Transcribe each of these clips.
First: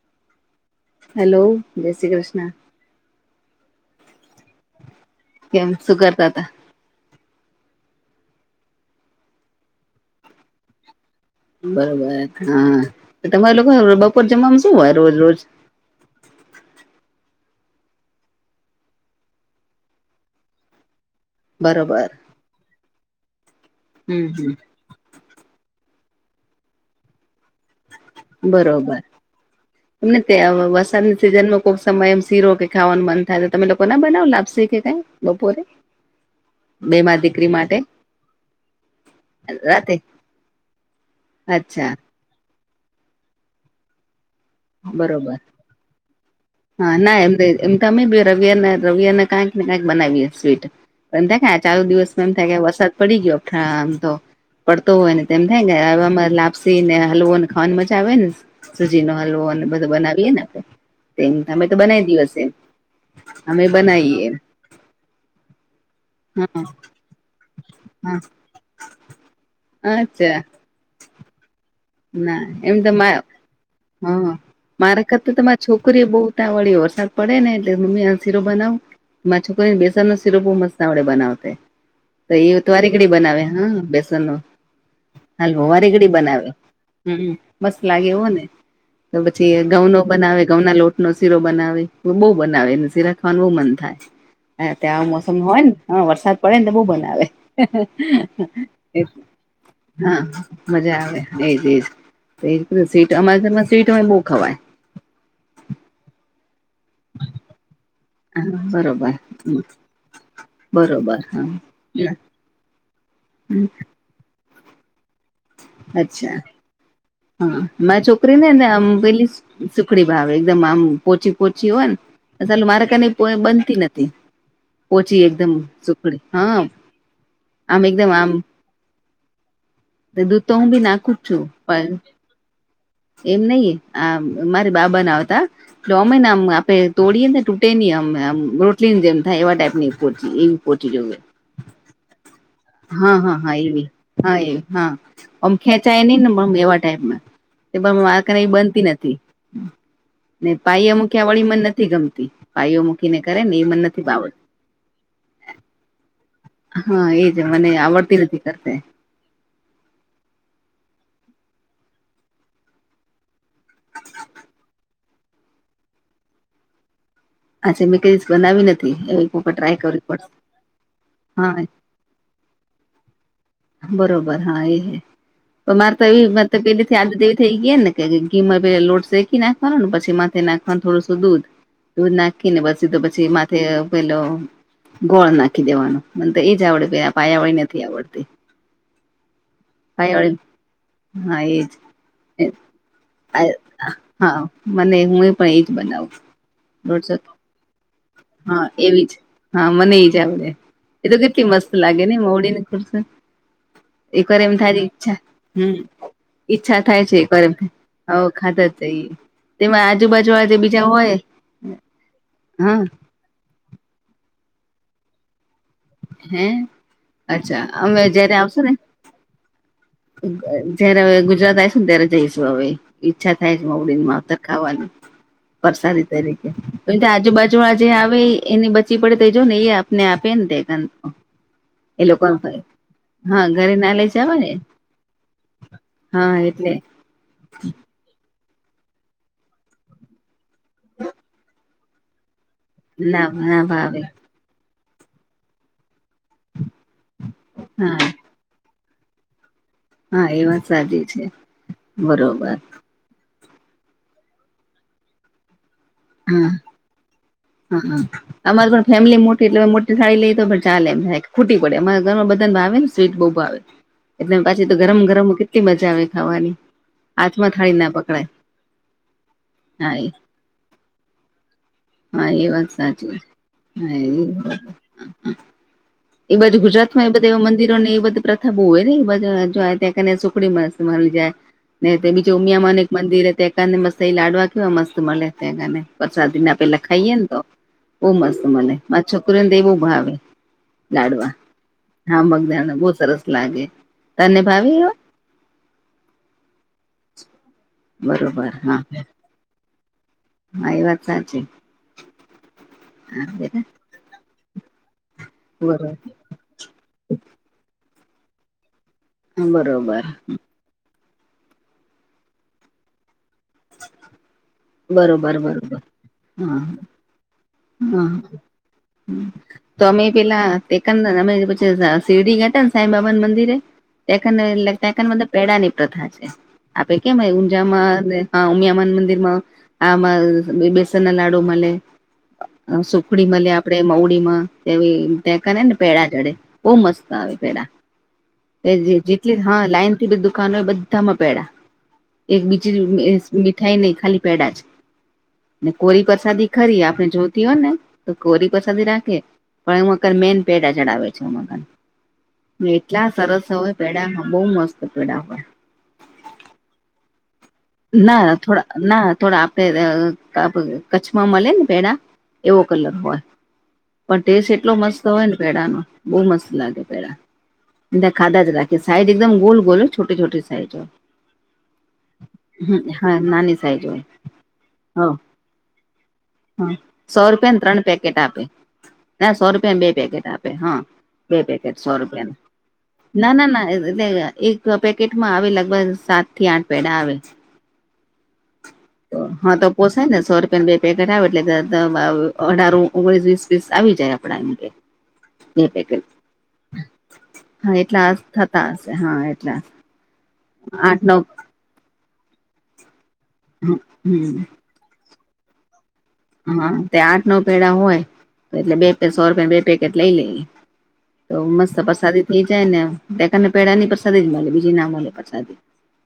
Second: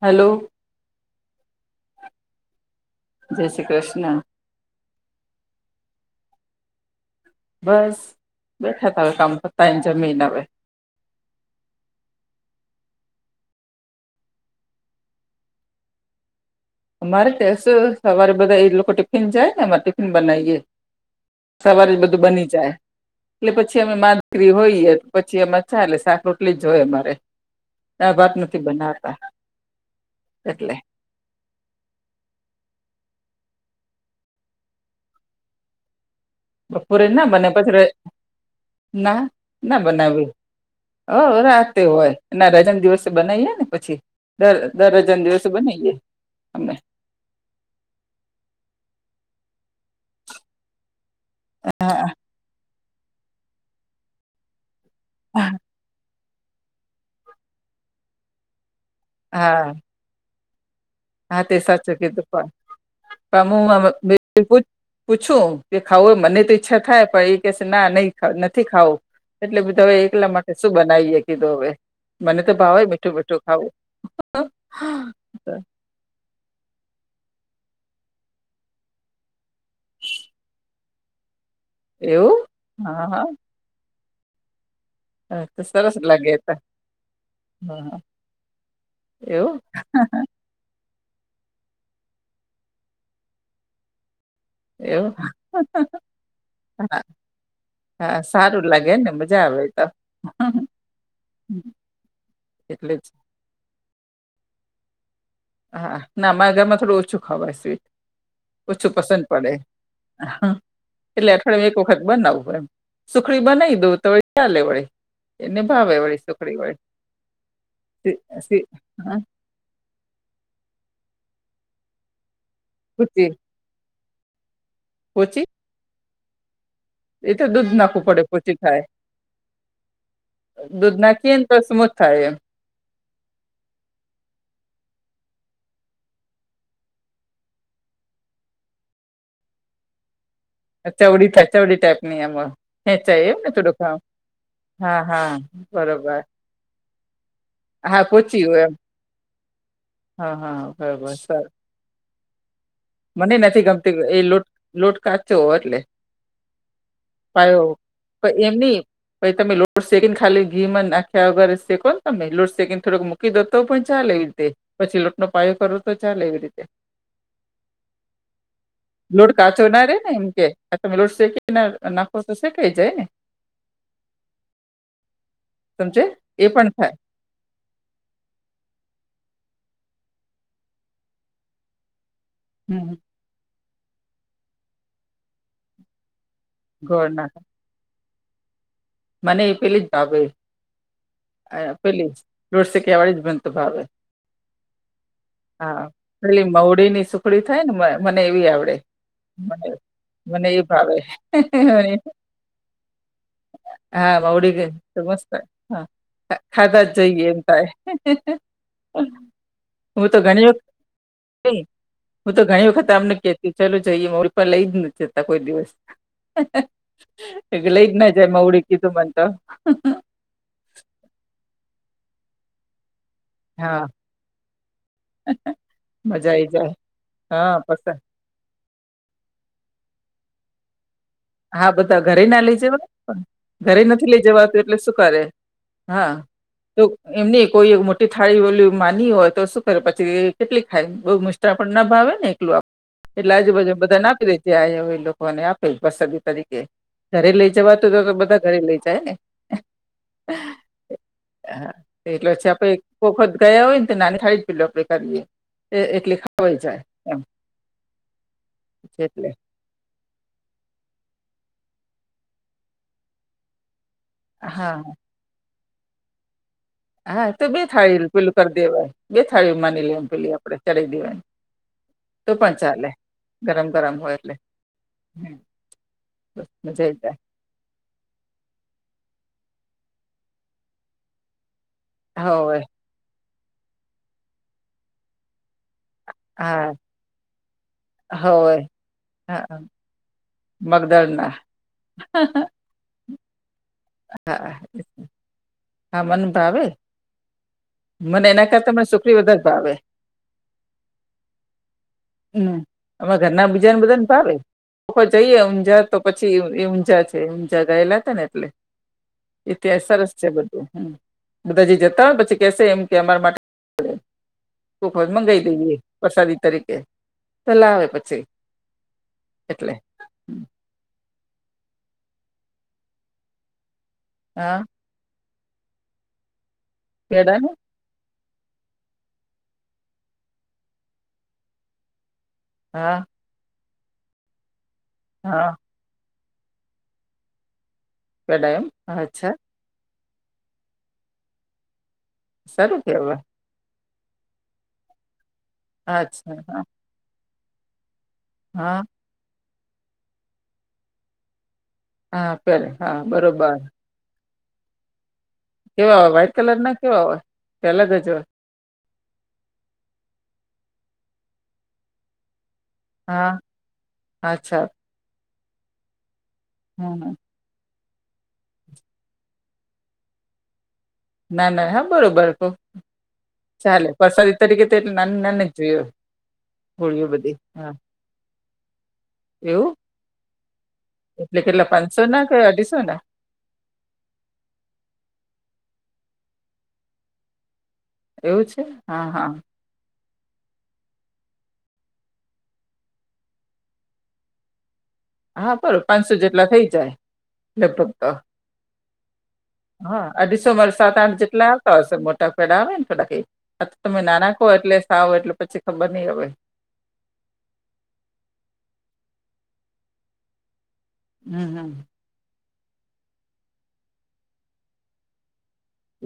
Hello hello જય શ્રી કૃષ્ણ જય શ્રી કૃષ્ણ કેમ શું કરતા હતાા બસ બેઠા તમે કામ પતાની જમીન હવે બરોબર હા તમારે લોકો બપોર જમવાનું શું હોય રોજ રોજ અમારે ત્યા સુ સવારે બધા એ લોકો ટિફિન જાય ને અમારે ટિફિન બનાવીએ સવારે જ બરોબર બધું બની જાય એટલે પછી અમે મા હમ હમ દીકરી હોઈએ પછી એમાં ચાલે એટલે શાક રોટલી જ જોય અમારે દાળ ભાત નથી બરોબર બનાવતા એમ ત્યાં એટલે વરસાદની સિઝનમાં કોક સમય એમ શીરો કે ખાવાનું મન થાય તમે લોકો ના બનાવો લાશે કે ક બપોરે બે બપોરે માં ના બને દીકરી માટે પછી ના ના રાતે બનાવ્યું હ રાતે અચ્છા હોય ના રજાના દિવસે બનાવીએ ને પછી દર દર હજાના બરોબર દિવસે બનાવીએ અમે હા ના એમ એમ ત અમેી રવિયાને રવિયાને કંઈક ને કઈક બનાવીએ સ્વીટ એમ થ આ ચાલુ હા દિવસમાં એમ થાય વરસાદ પડી ગયો આમ તો પડતો હોય ને તેમ થાય ગ હવામાં લાપસી ને હલવો ને ખાવાની મજા આવે ને સુજી નો હલવો ને હા બધું બનાવીએે ને આપણે તેમ હા તે અમે તો સાચું બનાવી દી કીધું પણ હશે પણ અમે હું બનાવીએ બિલકુલ પૂછું કે ખાવું મને તો ઈચ્છા હા થાય પણ કે ના નહી નથી ખાવું એટલે બધા હવે હા એકલા અચ્છા માટે શું બનાવીએ કીધું હવે મને ના એમ ભાવે તો મીઠું મા હ મીઠું ખાવું મારા કર તે છોકરી છોકરી બહુ ઉતાવળી હોયે વરસાદ પડે એટલેમમ્મી આ સીરો બનાવું એમાં છોકરીને બેસનનો સીરો બહુ મસ્ત આવડે બનાવતા તો એવું એ તો હા વારીગડી બનાવે હા બેસન નું તો હાલવો સરસ વારીગડી લાગે ત બનાવે હમ્મ મસ્ત હા લાગે એવું ને તો એવું પછી ઘઉનો બનાવે ઘઉના લોટ નો શીરો બનાવે બહુ બનાવેને શીરા ખાવાનું બહુ મન થાય હ ત્યાં એવું મોસમ હોય હા ને હ વરસાદ પડે ને તો બહ બનાવે હા સારું લાગે ને મજા આવે તો હા મજા આવે ઈજ ઈજ એટલે જ સ્વીટ અમા ઘર મા સ્વીટ બહુ ખવાય હા ના અમારા ઘરમાં થોડું ઓછું ખવાય સ્વીટ હા ઓછું બરોબર પસંદ પડે બરોબર એટલે હા અઠવાડિયામાં એક વખત બનાવું એમ સુખડી બનાવી દઉં તો ચાલે વળી એને ભાવે વળી અચ્છા સુખડી વળી હા મારી છોકરીને સી ને હા પેલી સુખડી ભાવે એકદમ આમ પોચી પોચી હોય ને ચાલ મારે પોચી બનતી નથી પોચી એકદમ સુખડી હા એ તો દૂધ આમ નાખવું એકદમ પડે આમ પોછી થાય. દૂધ તો હું બી દૂધ નાખું જ નાખીએ છું તો પણ સ્મૂથ થાય એમ. એમ નહિ, આ મારી બા બનાવતા. તોઅમે ને આમ આપડે તોડીએ ને તૂટે નહી, આમ આમ રોટલીની જેમ થાય એવા ટાઈપ ની પોચી, એવી પચી જોવે, ચવડી થાય ચવડી ટાઈપ ની એમ હા ખેંચાય એમ હા ને હા થોડુંક એવી, આમ હા એવ હા, આમ ખેંચાય નહી નેમ એવા ટાઈપમાં. તેબ હા મારકને પોચી એ હોય એમ બનતી નથી, હા ને હા પાઈએ બરોબર મુખ્યા સર વળી મને ન થી ગમતી પાયુ મુ મને નથી ગમતી, એ લોટ લોટ કાચો અટલે. હા એજ, મને આવડતી નથી કરતે. પઇ તમે લોટ સેકીન ખાલી ઘી મા નાખ્યા વગર શેકોન તમે લોટ સેકિંન થોડક મુ મૂકી દો તો પણ ચાલે એ રીતે, પછી લોટ નો પાયો કરોતો ચાલે એવી રીતે. આજે મે કેજ બનાવી નથી એ એક લોટ વખત કાચો ટ્રાય ના રે કરવી ને એમ પડશે કે, આ તમે લોટ શેકીને હા નાખો તો શેકાઈ જાયને. બરોબર હા એહે, પણ મારે સમજે તો એવી એ મારતો પણ તે રીતે થાય આદત એ થઈ ગયાને કે કે ઘી મા પેયા લોટ શેકી નાખવાનુંને, પછી માથે નાખવાનું થોડુંશુ દૂધ. દૂધ નાખીને પસી હમ તો પછી માથે પેલો ગોળ નાખી દેવાનો. મને તો એજ આવડે, ગોળ તોઆ નાખો પાયાવાળી નથી આવડતી. મને એ પેલીજ ભાવે પાયાવાળી હા એજ અ પેલીજ, લોટ શેક્યા વાલીજ મનતો ભાવે. હા મને હું એ પણ એજ બનાવું પેલી મવડી ની દોઢસો સુખડી થાયને મ મને એવી હા આવડે એવીજ, હા મને એજ આવડે, મને ભાવે એ તો કેટલી મસ્ત લાગે ને, મહુડીની ખૂલશે, હા એક વાર મવડી એમ ગઈ થારી તો ઈચ્છા મસ્ત હમ્મ હા ખા- ખાધા ઈચ્છા જ થાય છે જઈએ એક એમ વાર, થાય હો ખાધાજ જઈએ. તેવા હું તો આજુબાજુ ઘણી વાળાજે વખત બીજા હોય. હું તો ઘણી હા વખત આમને કેતી, ચાલુ જઈએ મહુડી, પણ લઈજ નથી જતા કોઈ દિવસ. હે અચ્છા એતો લઈજ અમે ના જાય મઉડી કીધું મન તો. અ જયારે હવે ગુજરાત આઈસુને, ત્યારે જઈશું હવે. ઈચ્છા થાય છે હા મોવડી માવતર ખાવાની. પરસાદી મજા આઈ તરીકે, જાય કોઈતો હા આજુબાજુ આ જે પસંદ આવે ઈ એની બધ ચી પડે તેજોન ઈ આપને આપે ન તે હા, બધા એ ઘરે લોકો ના લઇ જવાય પણ, હા ઘરે ના નથી લઈ લઇ જવાય ને જવાતું એટલે સુકરે? હા એટલે એમ નહી, કોઈ એવુ મોટી થાળી ઓલી માની હોય તો શું કરે પછી એ કેટલીક ખાય, બહુ મસ્ત પણ ના ભાવે ને એટલું આપ, એટલે લાભ ના આજુબાજુ ભાવે બધાને આપી દે. તે આહે એ લોકોને આપે, પ્રસાદી તરીકે, ઘરે લઈ જવા તું હા તો, તો બધા ઘરે લઈ જાય ને. [inaudible] હા એ વાત સાચી છે, બરોબર. કોખત ગયા હોય ને, તો નાની થાળીજ પેલું આપડે કરીએ, એ એટલે હા હ હ, અમારી પણ ફેમિલી મોટી, એટલે હ મોટી ટી થાડી લઈએ તો પણ ચાલે હેક, ખૂટી પડે અમારા ઘરમાં બધનાવે ને સ્વીટ બહુ ભાવે. એટલે પાછી તો હા ગરમ ગરમ કેટલી મજા આવે ખાવાની. હા તો હાથમાં બે ના થાળી પકડાય પેલું કર દેવાય, બે થાળી માની લે હા એમ એ પેલી આપડે ચલા દેવાય હા તો એ પણ વાત ચાલે, સાચી ગરમ ગરમ હા હોય એટલે. એ હ એ બાજુ ગુજરાતમાં એ બધા એવા મંદિર ને એ બધુ પ્ર થા બહુ હોય ને, જો ત્યાં કને સુખડી મસ્ત મળી જાય, ને પેલીજો હોવે ઉમિયામાં ને મંદિરે તે કને મસ્ત એ લાડવા કેવા મસ્ત મલે એને પરસાદી ના હા પેલા ખાઈએ ને તો, બહુ મસ્ત હોવે મલે, મારી છોકરીને તો હા એ બવ ભાવે. લાડવા, મગદળના હા મગ ઘણા બહુ સરસ લાગે. તને હા ભાવે એવા હા મને ભાવે. મને એના બરોબર કરતા હા. મને સુખરી વધારે ભાવે હા એ વાત સાચી હમ્મ અમે હા ઘરના બેટા બીજાને બધાને ભાવે. ઓખો જઈએ ઊંઝા બરોબર તો પછી ઊંઝા છે ઊંઝા ગયેલા હતા ને એટલે ઇતિાસ બરોબર સરસ છે બધું હ બધાજી જતા હોય પછી કેસે એમ કે અમારા માટે કોક [inaudible] વાર બરોબર મંગાઈ બરોબર દઈએ પ્રસાદી હા તરીકે તો લાવે હા. પછી હમ્મ એટલે તમે પેલા. તે શરડી ઘટ સાઈ બાબા મંદિર તે હા ડ પેડા ની પ્રથા છે આપે કેમય પેડા ને ઊંઝામાં હ ઉમિયામાન મંદિર માં આમાં બેસન ના લાડુમાં લે. હા સુખડી મળે આપડે મવડી માં તેવી હા કા ને ને પેડા ચડે બહ મસ્ત આવે પેડા પેડા એમ અચ્છા જેટલી હા લાઈન બધ દુકાનો એ બધામાં પેડા એક બીજી સારું કેવાય મીઠાઈ નહી ખાલી પેડા જ ને કોરી અચ્છા પ્રસાદી હા ખરી આપણે જોતી હોય ને. કોરી હા પાછથી રાખે પણ હ મગર મેન પેટ ચડાવ છે હા મગર પેલા હા એટલા સરસ બરોબર હોય પેડા બહુ મસ્ત પેડા હોય. કેવા હોય વ્હાઈટ કલર ના કેવા હોય. કે અલગ જ હોય ના થોડા ના થોડા આપણે કચ્છમાં મળે ને પેડા એવો કલર હોય હા પણ ટેસ્ટ અચ્છા એટલો મસ્ત હોય ને પેડાનો બહુ મસ્ત. લાગે હમ પે હમ એ ખાધા જ રાખે સાજ એકદમ ગોલ ગોલ છોટટી છટી સાઇજ હો. ના ના હા બરોબર. હા નાની સાઈઝ ચાલે હોય. વરસાદી તરીકે તો એટલે નાન નાન જોયયો. હા સો રૂપિયા ને ત્રણ પેકેટ આપે. ના સો એવું રૂપિયાને બે પેકેટ આપે હા બે એટલે કેટલા પેકેટ સો પાંચસો ના કે રૂપિયાનું. અઢીસો ના ના ના એટલે એક પેકેટમાં આવે લગભગ સાત થી આઠ પેડા આવે. એવું છે. તો હા તો. પોસાય ને સો રૂપિયાને બે પેકેટ આવે એટલે અઢાર ઓગણીસ વીસ પીસ આવી જાય આપણા. [inaudible] હા બરો પાંચસો જેટલા થઈ જાય હા લેપટોપ એટલા તો. થતા હશે હા એટલે. હા આસો મારે સાત આઠ જેટલા આવતા હોયશે મોટા પેડા આવે ને થોડા આ તો તમે ના ના કહો હમ એટલે સાવ એટલે પછી ખબર નહી આવે હા તે આઠ નવ પેડા હોય તો એટલે બે સો રૂપિયાને બે પેકેટ લઈ લઈ તો હમ હમ મસ્ત પ્રસાદી થઇ જાય નેક ને પેડાની પસાદી જ મળે બીજી ના મળે પ્રસાદી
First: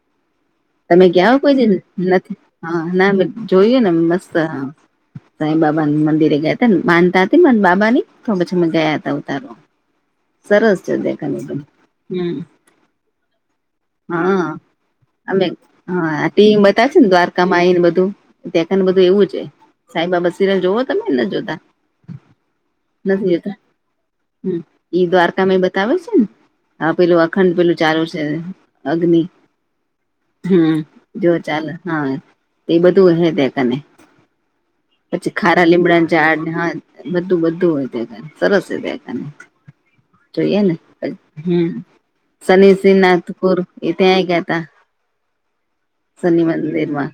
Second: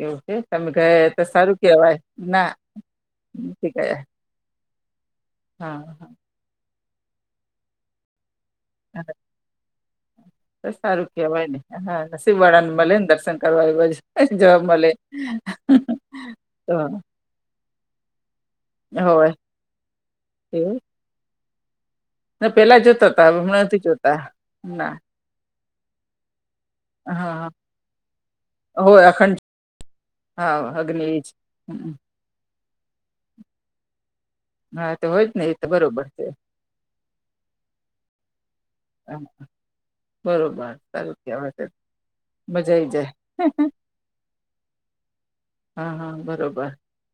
એવું છે ગયા તમે એ તો ગાવ સારું કોઈ કેવાય નથી ના હા ના નથી જોયું ને ગયા મસ્ત હ? સાઈ હા બાબા મંદિરે ગયા હતા માનતા હતી બાબા ની તો પછી મેં ગયા હતા હા ઉતારો. તો સારું કવાય ને હા હમ. શિવવાળા ને મળલે ને દર્શન કરવા આવ હા જોવા મળલે. કમાઈ ને બધું ને બધું એવું છે સાઈબબા સિરેલ એવું જોવો તમેને જોતા ને પેલા જોતા તા હવે નથીતા હમણાં નથી જોતા ના ઈ દ્વારકામાં બતાવે છે ને હા પેલું અખંડ પેલું ચાલુ છે હોય અગ્નિ. અખંડ હા હમ્મ અગ્નિ એ જ જો ચાલ હમ, હમ. હા એ બધું હે તને. હા તો હોય જ પછી ને એ તો ખારા લીમડા બરોબર છે ચાડ હા બધું બધું હોય ત સરસ કને [inaudible] જોઈએ બરોબર ને સારું કેવાય હમ શનિ મજા આઈ જાય શ્રીનાથપુર એ ત્યાંય ગયા હતા. હા હા બરોબર. માં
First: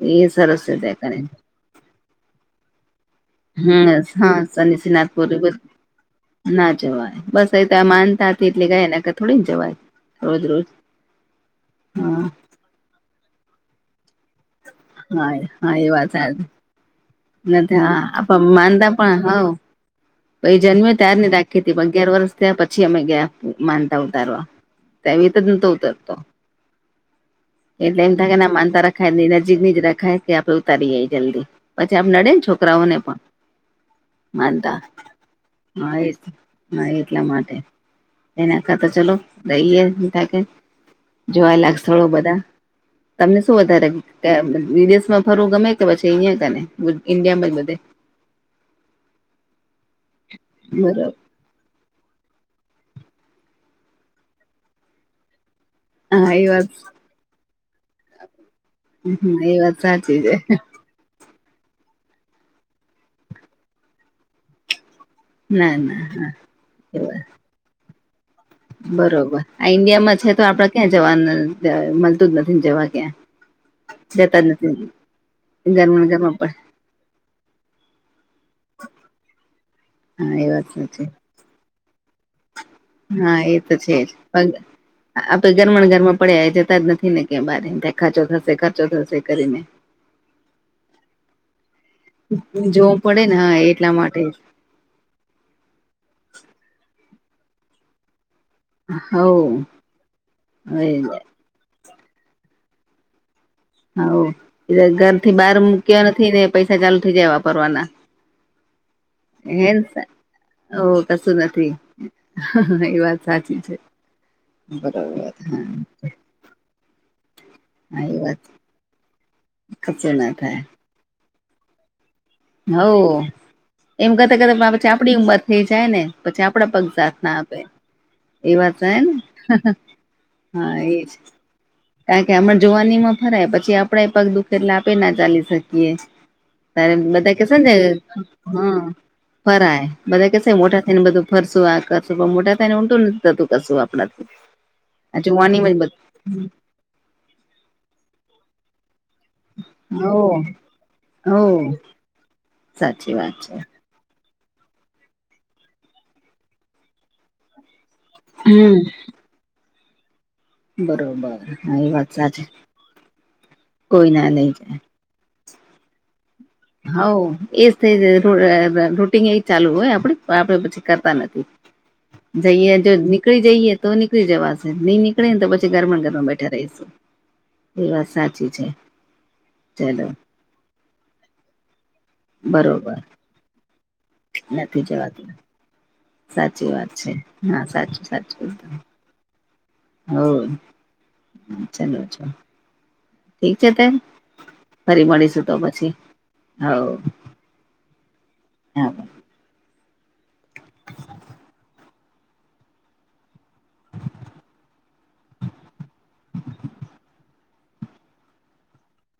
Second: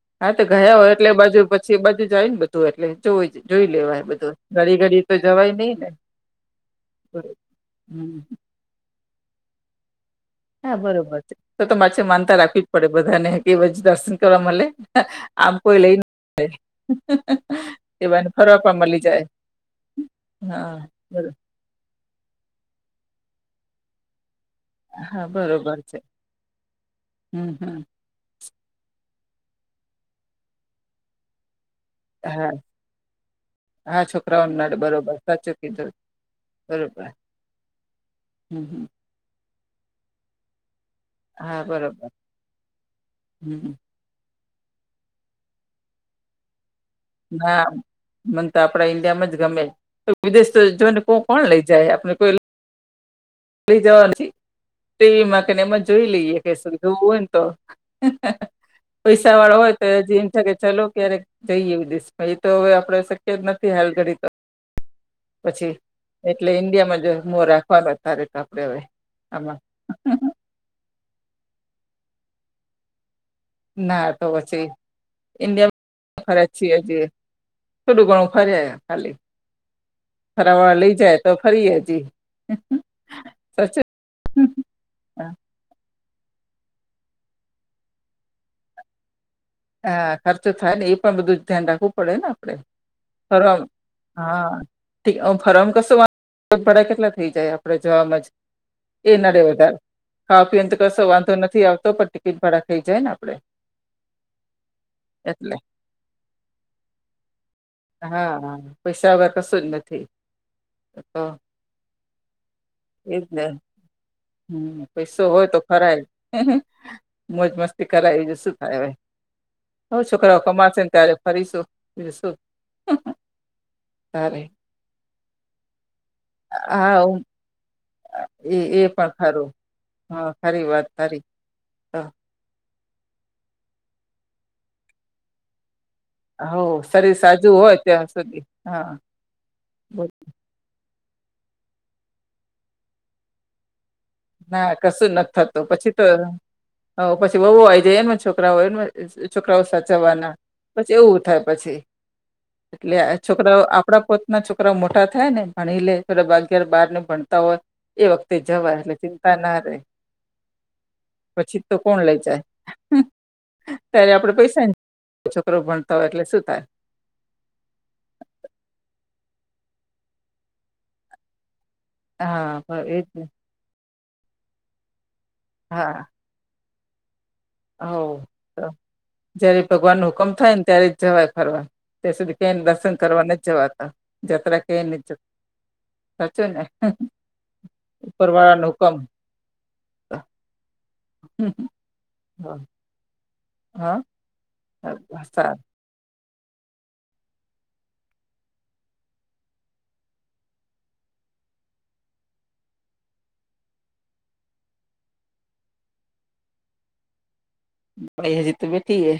એ હા તો સરસ ગયા છે હોય ત્યાં એટલે કરીને બાજુ પછી એ બાજુ જાય ને બધું એટલે જોવું જઈએ. જોઈ લેવાય હમ બધું હા ઘડી ઘડી તો શનિસિનાથપુર જવાય નહી. ના જવાય બસ અ તો આ હમ માનતા હતી એટલે ગય ને તો થોડીને જવાય. રોજ રોજ હા બરોબર છે તો તો માછ હા માનતા રાખવી જ પડે બધાને કે દર્શન કરવા મળે હા આમ હા કોય એ લય ના વાત જાય. નથી હા એ આપ બાને ફરવા પણ મળી જાય. પછી હા જન્મો ત્યાર બરો ની રાખી તી પણ અગિયાર વરસ નો થયો પછી અમે ગયા માનતા ઉતારવા. હા તેવી તો જ ન તો બરોબર છે ઉતરતો હમ હમ એટલે એમ થાય કે ના માનતા રખાય નજીક ની જ રખાય કે આપણે ઉતારયે જલ્દી. પછી આમ નડે ને હા છોકરાઓને પણ માનતા. તો [unintelligible] હા એ જ હા એટલા માટે એને હમ હમ કરતા ચલો. રહીએ કે જોવા હા લાયક સથળો બરોબર બધા તમને શું હમ વધારે ત્યાં વિદેશમાં ફરુવુ ગમે કે પછી અહિયા ગમે. ના મને તો આપણા ઈન્ડિયામાં જ ગમે તો વિદેશ તો જો ને કોક બરોબર કોણ લઈ જાય આપને કોઈ લય જવા નથી ટીવી માં કેને એમ જ જોઈ હા લઈએ એ કે વાત શું જોવું હોય ને તો પૈસા હ એ વાડા વાત હોય તો સાચી હજી એમ છે થાય કે ચલો ક્યારેક જઈ વિદેશ એ તો હવે આપડે શક્ય જ નથી હાલ ઘડી તો પછી ના ના એટલે ઈન્ડિયામાં જ મોહ રાખવાનો અત્યારે તો આપડે હવે બરોબર. આમાં. આ ઈન્ડિયામાં છે તો આપડે ક્યાં જવાનું અ મળતું જ નથી જવા ક્યાં. ના તો જતા જ પછી નથી ઘરમાં ને ઇન્ડિયામાં ઘરમાં પણ ખર્ચયે છે. થોડું ઘણું ફરયે ખાલી. હા એ વાત લય સાચી જાય તો ફરયે હજી. હા એ તો સાચું. છે જ પણ આપે ઘર માં ને ઘર માં પડ્યા એ જતા જ નથી ને ક્યા બાર ત્યાં ખર્ચો થશે ખર્ચો થશે કરીને. હા ખર્ચો થાય ને ઈ પણ બધું જ ધ્યાન રાખવું પડે ને આપડે. જોવું પડે ને હા ફરવા માં એટલા માટે હા. ઠીક હા ફરવા માં કશું ભાડા કેટલા થઈ જાય આપણે જવામાં જ એ હવ નડે વધારે ખાવા પીવા માં તો કશો વાંધો નથી આવતો પણ [unintelligible] ભાડા થઇ જાય ને આપડે. હા ઓ ઘર થી એટલે બહાર મૂક્યા નથી ને પૈસા ચાલુ થઇ જાય વાપરવાના. હા હા પૈસા વગર કશું હે જ નથી. ઓ તો કશું નથી એ વાત સાચી છે. હમમ બરોબર પૈસો હોય તો હા ફરાય મોજ મસ્તી હા કરાય એ બીજું વાત શું થાય હવે. હો કશું ના છોકરા ઓ થાય કમાશે ને ત્યારે ફરીશું બીજુ શું. હોવ એમ કરતા તારે કરતા પછી આપડી ઉંમર થઈ જાય ને પછી આપડા પગ હા સાથ ઉમ ના આપ આપે એ વાત તો એમ ખરી હા વાત એજ. તારી તો કારણ કે અમણા જુવાની માં ફરાય પછી આપડા પગ દુઃખે એટલે આપડે ના ચાલી શકીએ. હોવ તારે શરીર બધા સાથ હા ફરાય બોલ. બધા કેય મોટા થઈ ને બધું ફરસું આ કરશું પર મોટા થાય ને ઊલટું નથી થતું કશું આપણા થી ના કશું નથી થતું પછી તો પછી વવ આવી જાય એ છોકરા હોય એ છોકરાઓ હો સાચવવાના પછી એવું હો થાય પછી એટલે સાચી વાત છે છોકરાઓ આપડા પોતના છોકરાઓ મોટા થાય ને ભણી લે પલો બાગાર બાર નું ભણતા હોય એ વખતે હમ જવાય એટલે ચિંતા ના રહેે. બરોબર પછી તો હા એ કોણ વાત લઈ જાય સાચી ત્યારે કોઈ ના આપડે લઈ પૈસા જાય કે છોકરો ભણતા હોય એટલે શું થાય. હઉ એજ થઈ જ રૂટીન એજ ચાલુ હોય આપડે આપડે પછી કરતા નથી. જઈએ હા જો એજ ને નીકળી જઈએ તો નીકળી જવાસે ની નીકળ્યે ને તો પછી ઘર માં હા ને ઘર માં બેઠા રહીશું. એ વાત સાચી છે જયારે ભગવાન ન ચલો હુકમ થાય ને ત્યારે જ જવાય ફરવા ત્યાં સુધી કઈને બરોબર દર્શન કરવા નથી જવાતા જાત્રા કય નથી જતા સાચો ને સાચી વાત છે હા સાચું ઉપર વાળાનું હુકમ હા, ચાલો છે. હા ઠીક છે તે હા ફરી મળીશું તો સારું પછી હવે હા ભાઈ હજી તો બેઠી